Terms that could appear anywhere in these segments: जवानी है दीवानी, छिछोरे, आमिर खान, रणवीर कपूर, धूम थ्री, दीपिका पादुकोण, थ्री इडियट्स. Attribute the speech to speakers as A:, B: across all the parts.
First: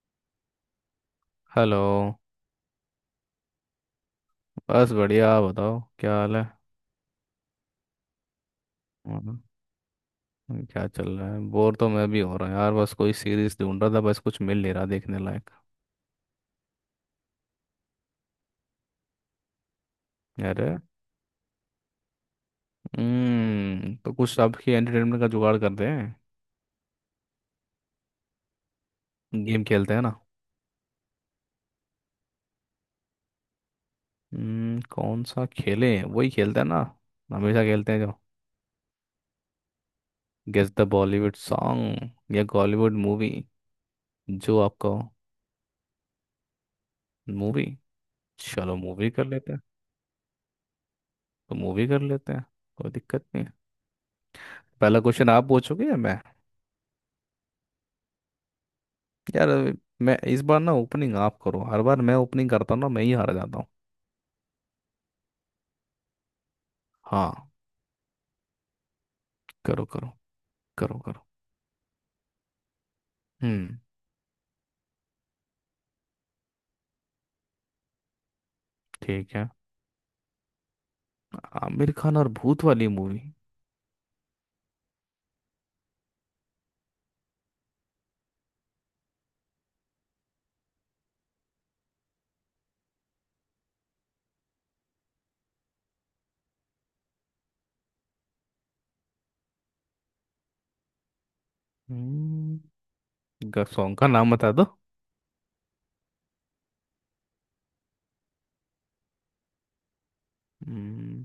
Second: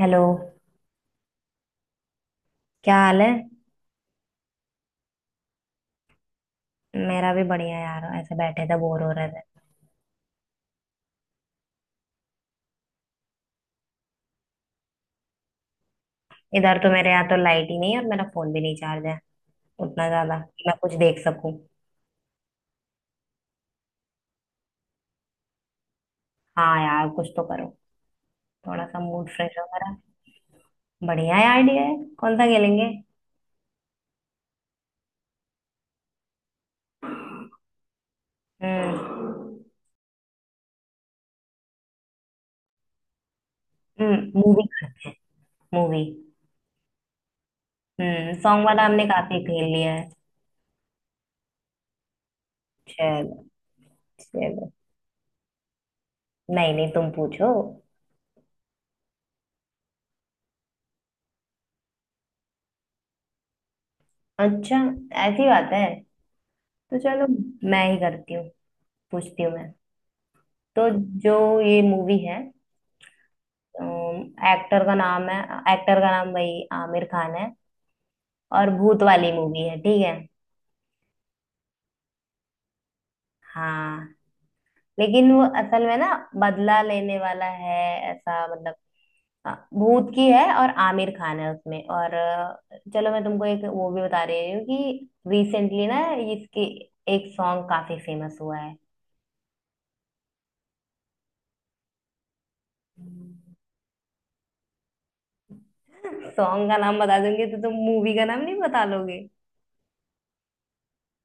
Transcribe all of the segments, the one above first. A: Hello.
B: Hello.
A: क्या हाल है?
B: बस बढ़िया, आप बताओ क्या हाल है।
A: मेरा भी बढ़िया यार, ऐसे बैठे थे बोर हो रहे
B: और
A: थे।
B: क्या चल रहा है? बोर तो मैं भी हो रहा हूँ यार। बस कोई सीरीज ढूंढ रहा था, बस कुछ मिल नहीं रहा देखने लायक।
A: इधर तो मेरे यहाँ तो लाइट ही नहीं है और मेरा फोन भी नहीं चार्ज है उतना ज्यादा कि मैं
B: अरे
A: कुछ देख सकूं।
B: हम्म, तो कुछ आपकी एंटरटेनमेंट का जुगाड़ करते हैं।
A: हाँ यार, कुछ तो करो। थोड़ा सा मूड फ्रेश हो
B: गेम
A: मेरा।
B: खेलते हैं ना।
A: बढ़िया आइडिया है। कौन सा खेलेंगे?
B: कौन सा खेलें? वही खेलते हैं ना, हमेशा खेलते हैं जो,
A: हम्म।
B: गेस द बॉलीवुड सॉन्ग या बॉलीवुड मूवी।
A: हम्म,
B: जो
A: मूवी।
B: आपका।
A: मूवी।
B: मूवी।
A: हम्म, सॉन्ग
B: चलो
A: वाला हमने
B: मूवी कर
A: काफी
B: लेते हैं।
A: खेल लिया है।
B: तो मूवी कर लेते हैं। कोई दिक्कत
A: चलो।
B: नहीं है।
A: चलो।
B: पहला क्वेश्चन आप पूछोगे या मैं?
A: नहीं नहीं, तुम पूछो।
B: यार मैं इस बार ना, ओपनिंग आप करो। हर बार मैं ओपनिंग करता हूँ ना, मैं ही हार जाता हूँ।
A: अच्छा, ऐसी बात है तो चलो।
B: हाँ,
A: मैं ही करती हूँ, पूछती हूँ मैं।
B: करो करो।
A: तो,
B: करो।
A: जो ये मूवी है,
B: हम्म,
A: एक्टर का नाम है एक्टर का नाम भाई आमिर खान है। और भूत वाली
B: ठीक है।
A: मूवी है, ठीक है?
B: आमिर खान और भूत वाली मूवी।
A: हाँ, लेकिन वो असल में ना, बदला लेने वाला है ऐसा, मतलब। हाँ, भूत की है और आमिर खान है उसमें, और चलो मैं तुमको एक वो भी बता रही हूँ कि रिसेंटली ना, इसकी एक सॉन्ग काफी फेमस हुआ है।
B: हम्म, सॉन्ग का नाम बता दो।
A: सॉन्ग का नाम बता दूंगी तो तुम मूवी का नाम नहीं बता लोगे?
B: हम्म।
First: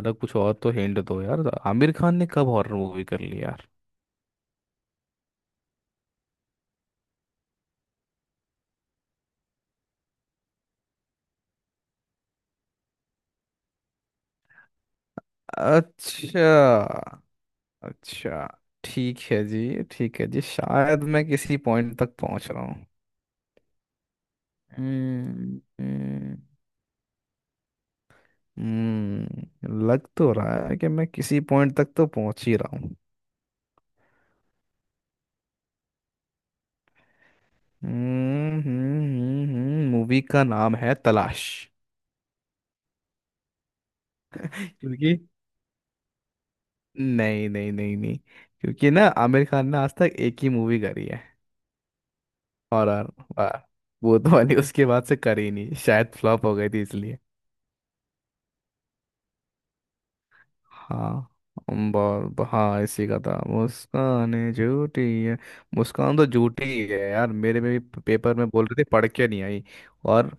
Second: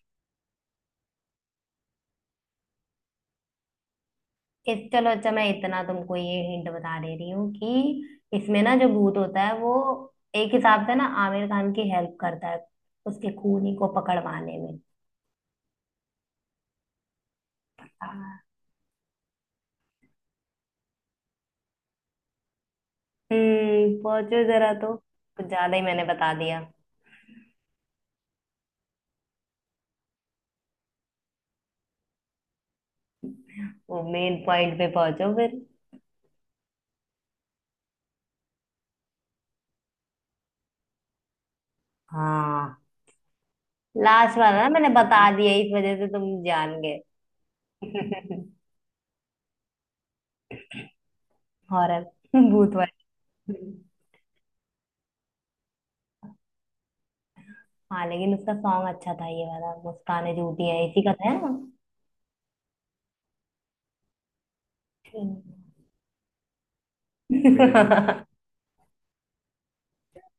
B: अरे कुछ और तो हिंट दो यार, आमिर खान ने कब हॉरर मूवी कर ली यार।
A: इस चलो, अच्छा, मैं इतना तुमको ये हिंट बता दे रही हूँ कि इसमें ना जो भूत होता है वो एक हिसाब से ना आमिर खान की हेल्प करता है उसके खूनी को पकड़वाने में।
B: अच्छा। अच्छा ठीक है जी, ठीक है जी, शायद मैं किसी पॉइंट तक पहुंच रहा हूँ।
A: पहुंचो जरा, तो कुछ
B: हम्म
A: ज्यादा ही मैंने बता
B: हम्म,
A: दिया।
B: लग तो रहा है कि मैं किसी पॉइंट तक तो पहुंच ही रहा हूँ।
A: वो मेन पॉइंट पे पहुंचो फिर।
B: मूवी का नाम है तलाश।
A: हाँ, लास्ट वाला ना मैंने
B: क्योंकि
A: बता दिया इस वजह से तुम जान गए।
B: नहीं नहीं नहीं नहीं, क्योंकि ना आमिर खान ने आज तक एक ही मूवी करी है।
A: हॉरर। भूत वाला।
B: हॉरर। वाह। वो तो वाली उसके बाद से करी नहीं, शायद फ्लॉप हो गई थी इसलिए।
A: हाँ, लेकिन उसका सॉन्ग अच्छा था, ये वाला "मुस्कान झूठी है" इसी का
B: हाँ,
A: था।
B: अंबर हाँ इसी का था, मुस्कान झूठी
A: ना।
B: है। मुस्कान तो झूठी ही है यार, मेरे में भी पेपर में बोल रहे थे पढ़ के नहीं आई। और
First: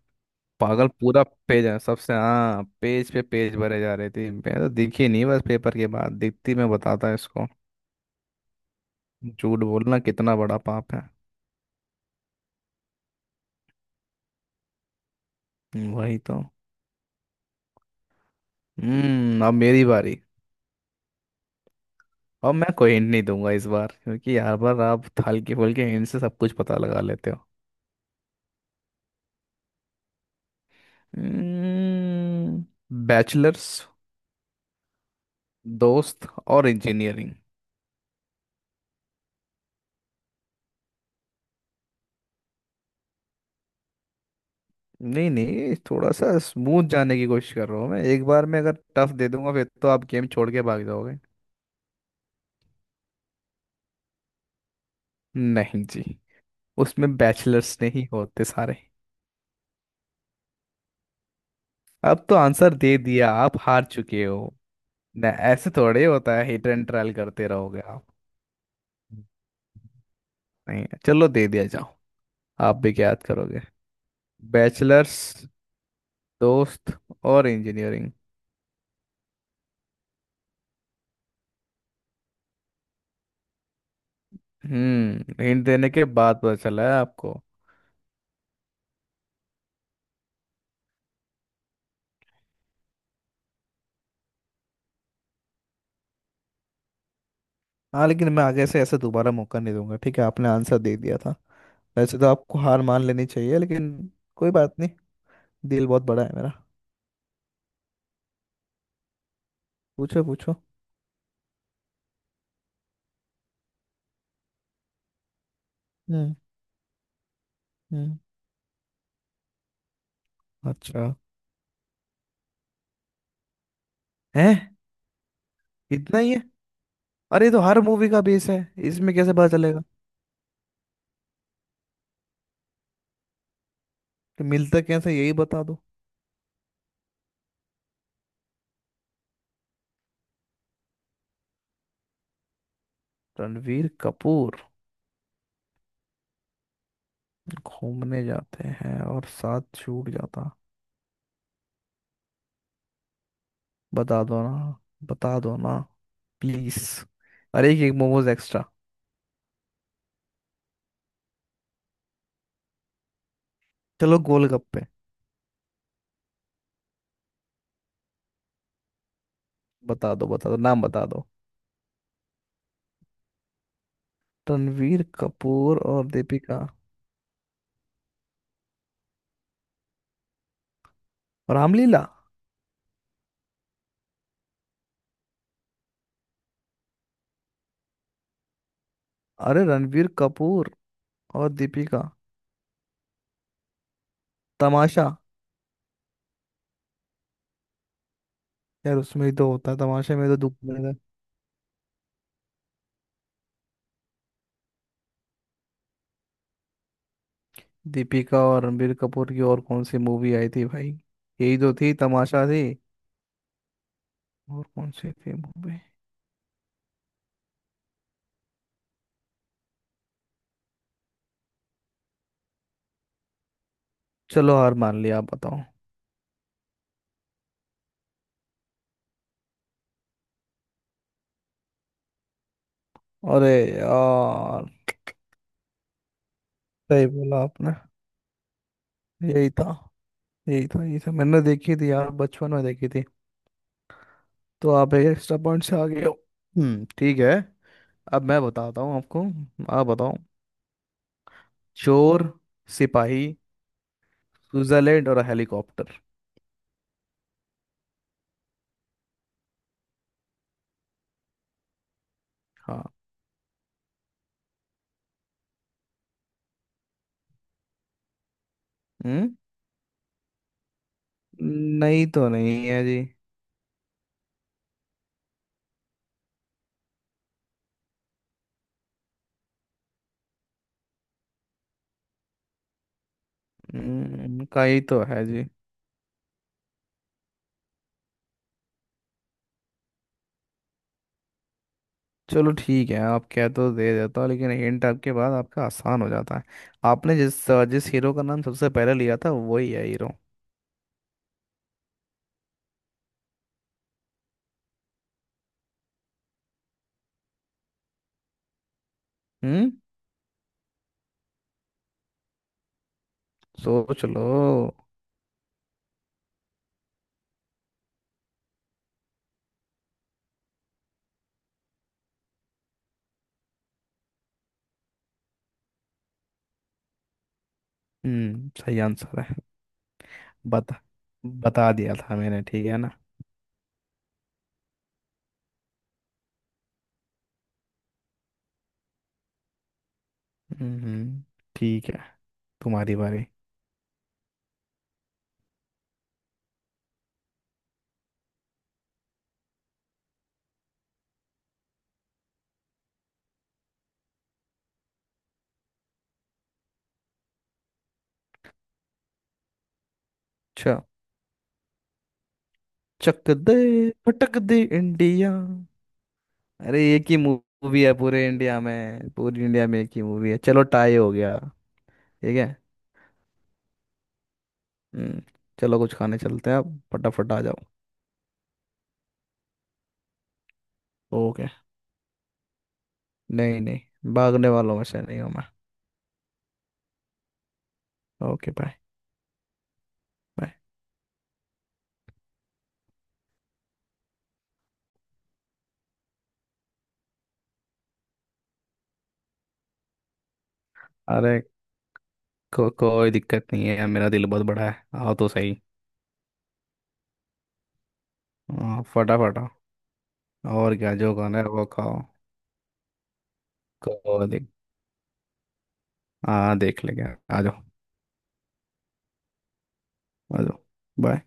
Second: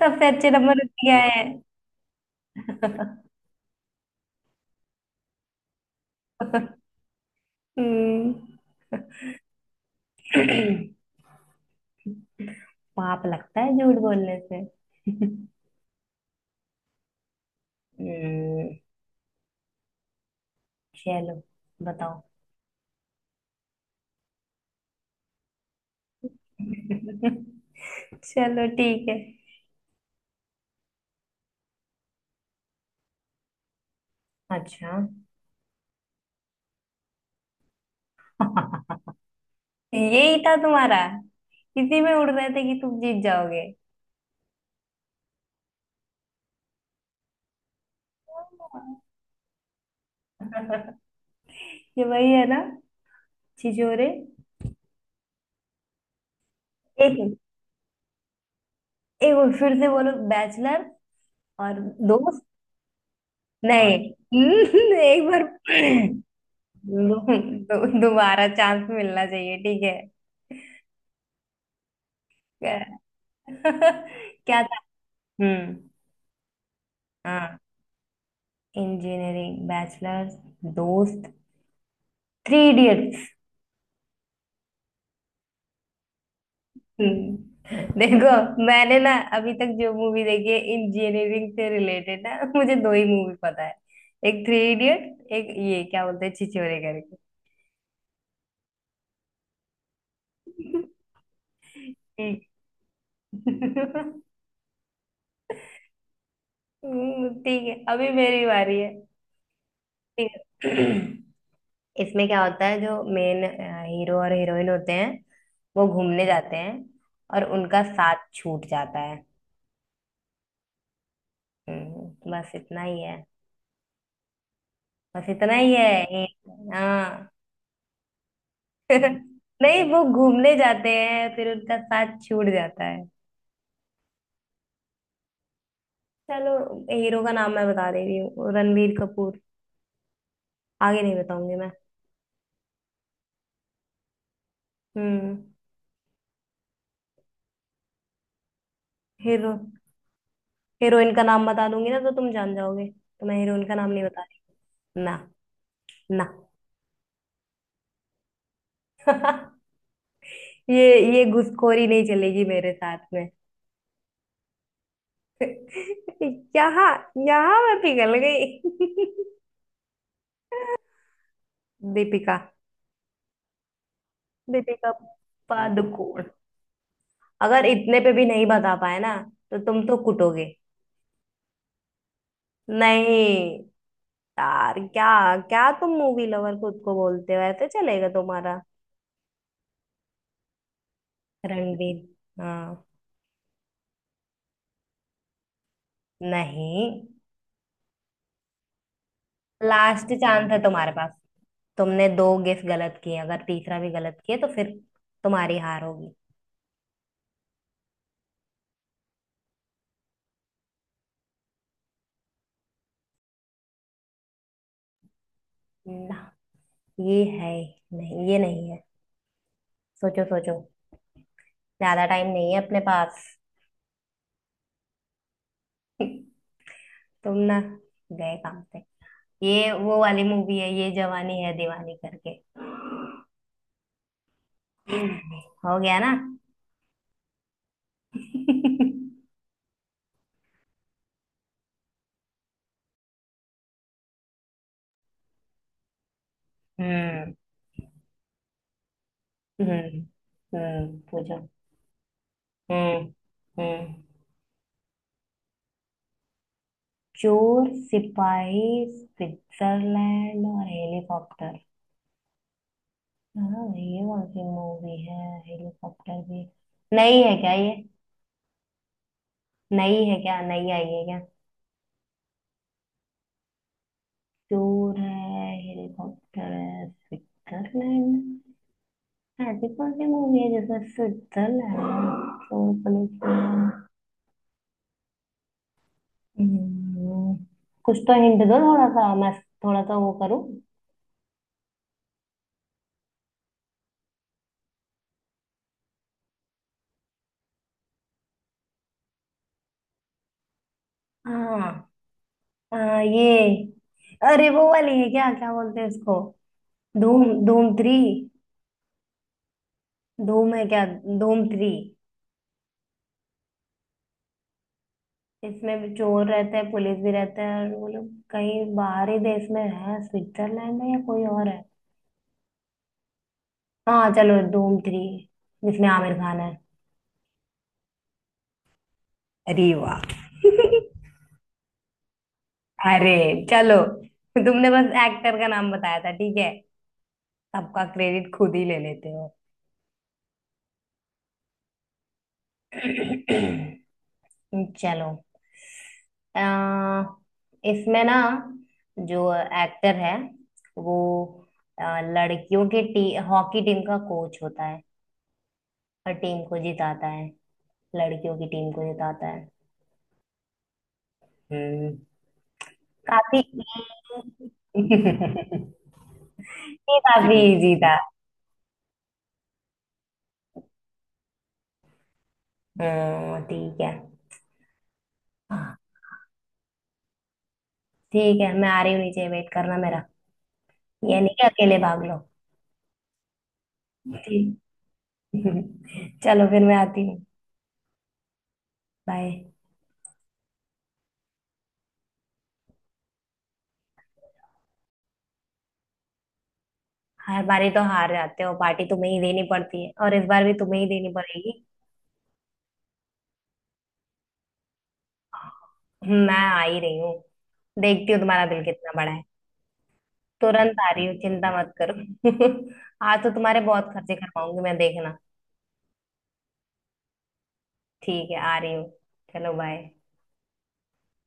A: सबसे अच्छे नंबर
B: पागल
A: उसके
B: पूरा
A: आए हैं।
B: पेज है सबसे, हाँ पेज पे पेज भरे जा रहे थे, मैं तो दिखी नहीं, बस पेपर के बाद दिखती मैं बताता इसको।
A: हम्म।
B: झूठ बोलना कितना बड़ा पाप है।
A: पाप लगता है झूठ बोलने से?
B: वही तो।
A: हम्म।
B: हम्म, अब मेरी बारी।
A: चलो, बताओ।
B: अब मैं कोई हिंट नहीं दूंगा इस बार, क्योंकि हर बार आप हल्के फुल्के हिंट से सब कुछ पता लगा लेते हो।
A: चलो, ठीक है।
B: हम्म, बैचलर्स
A: अच्छा।
B: दोस्त और इंजीनियरिंग।
A: यही था तुम्हारा? इसी में उड़ रहे थे कि तुम जीत जाओगे।
B: नहीं नहीं, थोड़ा सा स्मूथ जाने की कोशिश कर रहा हूँ मैं, एक बार में अगर टफ दे दूंगा फिर तो आप गेम छोड़ के भाग जाओगे।
A: ये वही है ना, छिछोरे?
B: नहीं जी, उसमें
A: एक
B: बैचलर्स नहीं होते सारे।
A: एक बार फिर से बोलो, बैचलर और
B: अब तो
A: दोस्त।
B: आंसर दे दिया, आप हार
A: नहीं।
B: चुके हो।
A: एक
B: ना
A: बार।
B: ऐसे थोड़े होता है, हिट एंड ट्रायल
A: दो,
B: करते रहोगे
A: दो,
B: आप?
A: दोबारा चांस मिलना चाहिए, ठीक है?
B: नहीं चलो दे दिया, जाओ। आप
A: क्या?
B: भी क्या याद करोगे।
A: क्या था?
B: बैचलर्स
A: हम्म।
B: दोस्त और
A: हाँ।
B: इंजीनियरिंग।
A: इंजीनियरिंग, बैचलर्स, दोस्त, थ्री इडियट्स।
B: हम्म, हिंट देने के बाद पता चला है आपको।
A: हम्म। देखो मैंने ना अभी तक जो मूवी देखी है इंजीनियरिंग से रिलेटेड ना, मुझे दो ही मूवी पता है। एक थ्री इडियट, एक ये क्या बोलते हैं, छिछोरे करके।
B: हाँ लेकिन मैं आगे से ऐसा दोबारा मौका नहीं दूंगा, ठीक है? आपने आंसर दे दिया था, वैसे तो
A: ठीक।
B: आपको हार मान लेनी चाहिए लेकिन कोई बात नहीं, दिल बहुत बड़ा है मेरा।
A: ठीक है, अभी मेरी बारी है।
B: पूछो
A: ठीक
B: पूछो
A: है। इसमें क्या होता है, जो मेन हीरो और हीरोइन होते हैं वो घूमने
B: हम्म।
A: जाते हैं और उनका
B: हम्म।
A: साथ छूट जाता है।
B: अच्छा।
A: बस इतना ही है।
B: है?
A: बस इतना ही है।
B: इतना ही है?
A: हाँ।
B: अरे ये तो हर मूवी का बेस है, इसमें कैसे पता चलेगा
A: नहीं, वो घूमने जाते हैं फिर उनका साथ छूट जाता है।
B: कि मिलता कैसे, यही बता दो।
A: चलो, हीरो का नाम मैं बता दे रही हूँ, रणवीर कपूर। आगे नहीं बताऊंगी मैं।
B: रणवीर कपूर।
A: हम्म।
B: घूमने जाते हैं और
A: हीरो।
B: साथ छूट जाता।
A: हीरोइन का नाम बता दूंगी ना तो तुम जान जाओगे, तो मैं हीरोइन का नाम नहीं बता
B: बता दो ना
A: रही ना।
B: बता दो ना
A: ना।
B: प्लीज, अरे एक मोमोज एक्स्ट्रा।
A: ये घुसखोरी नहीं चलेगी मेरे साथ में।
B: चलो गोलगप्पे।
A: यहाँ यहाँ मैं पिघल गई।
B: बता दो नाम बता दो।
A: दीपिका। दीपिका
B: रणवीर कपूर और
A: पादुकोण।
B: दीपिका
A: अगर इतने पे भी नहीं बता पाए ना तो तुम तो कुटोगे।
B: और रामलीला?
A: नहीं यार, क्या, क्या तुम मूवी लवर खुद को बोलते हो, ऐसे चलेगा तुम्हारा?
B: अरे रणवीर कपूर और
A: रणवीर।
B: दीपिका,
A: हाँ।
B: तमाशा।
A: नहीं।
B: यार उसमें ही तो होता है,
A: लास्ट
B: तमाशे में तो
A: चांस
B: दुख।
A: है तुम्हारे पास। तुमने दो गेस गलत किए, अगर तीसरा भी गलत किए तो फिर तुम्हारी हार
B: दीपिका और रणबीर कपूर की और कौन सी मूवी आई थी भाई? यही तो थी, तमाशा थी। और कौन सी थी मूवी?
A: होगी। ये है? नहीं, ये नहीं है। सोचो सोचो। ज्यादा टाइम नहीं है अपने पास।
B: चलो हार मान लिया, आप बताओ।
A: तुम ना, गए काम पे। ये वो वाली मूवी है, ये "जवानी है दीवानी" करके।
B: अरे यार,
A: हो गया ना?
B: सही बोला आपने। यही था यही था यही था, मैंने देखी थी यार, बचपन में देखी थी। तो आप एक एक्स्ट्रा पॉइंट से आ गए हो। ठीक है।
A: हम्म।
B: अब मैं बताता हूँ आपको,
A: हम्म।
B: आप बताओ।
A: हम्म, पूछो।
B: चोर
A: हम्म।
B: सिपाही
A: हम्म।
B: स्विट्जरलैंड और हेलीकॉप्टर।
A: चोर सिपाही, स्विट्जरलैंड और हेलीकॉप्टर।
B: हाँ।
A: हाँ, ये कौन सी मूवी है? हेलीकॉप्टर भी? नई है क्या ये?
B: हम्म।
A: नई है क्या, नई आई है क्या?
B: नहीं तो नहीं है जी।
A: चोर है, हेलीकॉप्टर है, स्विट्जरलैंड। हाँ, बिकॉज ये मूवी है जैसे, स्विट्जरलैंड है, चोर पुलिस वाला।
B: का ही तो है जी।
A: हम्म, कुछ तो हिंट दो, थोड़ा सा वो करूँ।
B: चलो ठीक है, आप कह तो दे देता हो लेकिन हिंट आपके बाद आपका आसान हो जाता है। आपने जिस जिस हीरो का नाम सबसे पहले लिया था, वही है हीरो।
A: हाँ। ये, अरे वो वाली है क्या, क्या बोलते हैं उसको? धूम धूम थ्री।
B: हम्म,
A: धूम है क्या? धूम थ्री।
B: सोच लो।
A: इसमें भी चोर रहते हैं, पुलिस भी रहते हैं और वो लोग कहीं बाहरी देश में है, स्विट्जरलैंड है या कोई और है। हाँ चलो, धूम थ्री, जिसमें आमिर खान है।
B: हम्म, सही आंसर है।
A: अरे वाह।
B: बता, बता दिया था मैंने, ठीक है ना।
A: अरे, चलो तो तुमने बस एक्टर का नाम बताया था, ठीक है। सबका क्रेडिट खुद ही ले लेते हो।
B: हम्म ठीक है, तुम्हारी बारी।
A: चलो, अ, इसमें ना जो एक्टर है वो अ, लड़कियों के हॉकी टीम का कोच होता है और टीम को जिताता है, लड़कियों की टीम को जिताता है।
B: अच्छा।
A: हम्म।
B: चक
A: काफी।
B: दे भटक दे इंडिया। अरे
A: ये
B: एक ही
A: काफी इजी
B: मूवी है
A: था।
B: पूरे इंडिया में, पूरी इंडिया में एक ही मूवी है, चलो टाई हो गया। ठीक है।
A: ठीक है।
B: हम्म।
A: हाँ,
B: चलो कुछ खाने चलते हैं आप, फटाफट आ जाओ।
A: ठीक है, मैं आ रही हूँ नीचे, वेट करना मेरा। ये नहीं कि
B: ओके,
A: अकेले भाग लो।
B: नहीं नहीं, भागने
A: ठीक।
B: वालों में से नहीं हूँ मैं।
A: चलो फिर मैं आती हूँ।
B: Okay bye.
A: बाय।
B: बाय।
A: हर बारी तो हार जाते हो, पार्टी तुम्हें ही देनी पड़ती है और इस बार भी तुम्हें ही देनी
B: अरे
A: पड़ेगी।
B: कोई दिक्कत नहीं है, मेरा दिल बहुत बड़ा है, आओ तो सही।
A: मैं आ ही रही हूँ। देखती हूँ तुम्हारा दिल
B: हाँ,
A: कितना बड़ा है।
B: फटाफट आओ। और
A: तुरंत आ
B: क्या
A: रही हूँ,
B: जो खाना है
A: चिंता
B: वो
A: मत करो।
B: खाओ।
A: आज तो तुम्हारे बहुत खर्चे
B: कोई दिक
A: करवाऊंगी मैं, देखना।
B: हाँ देख लेंगे, आ जाओ।
A: ठीक है, आ रही हूँ। चलो बाय।
B: आ जाओ, बाय।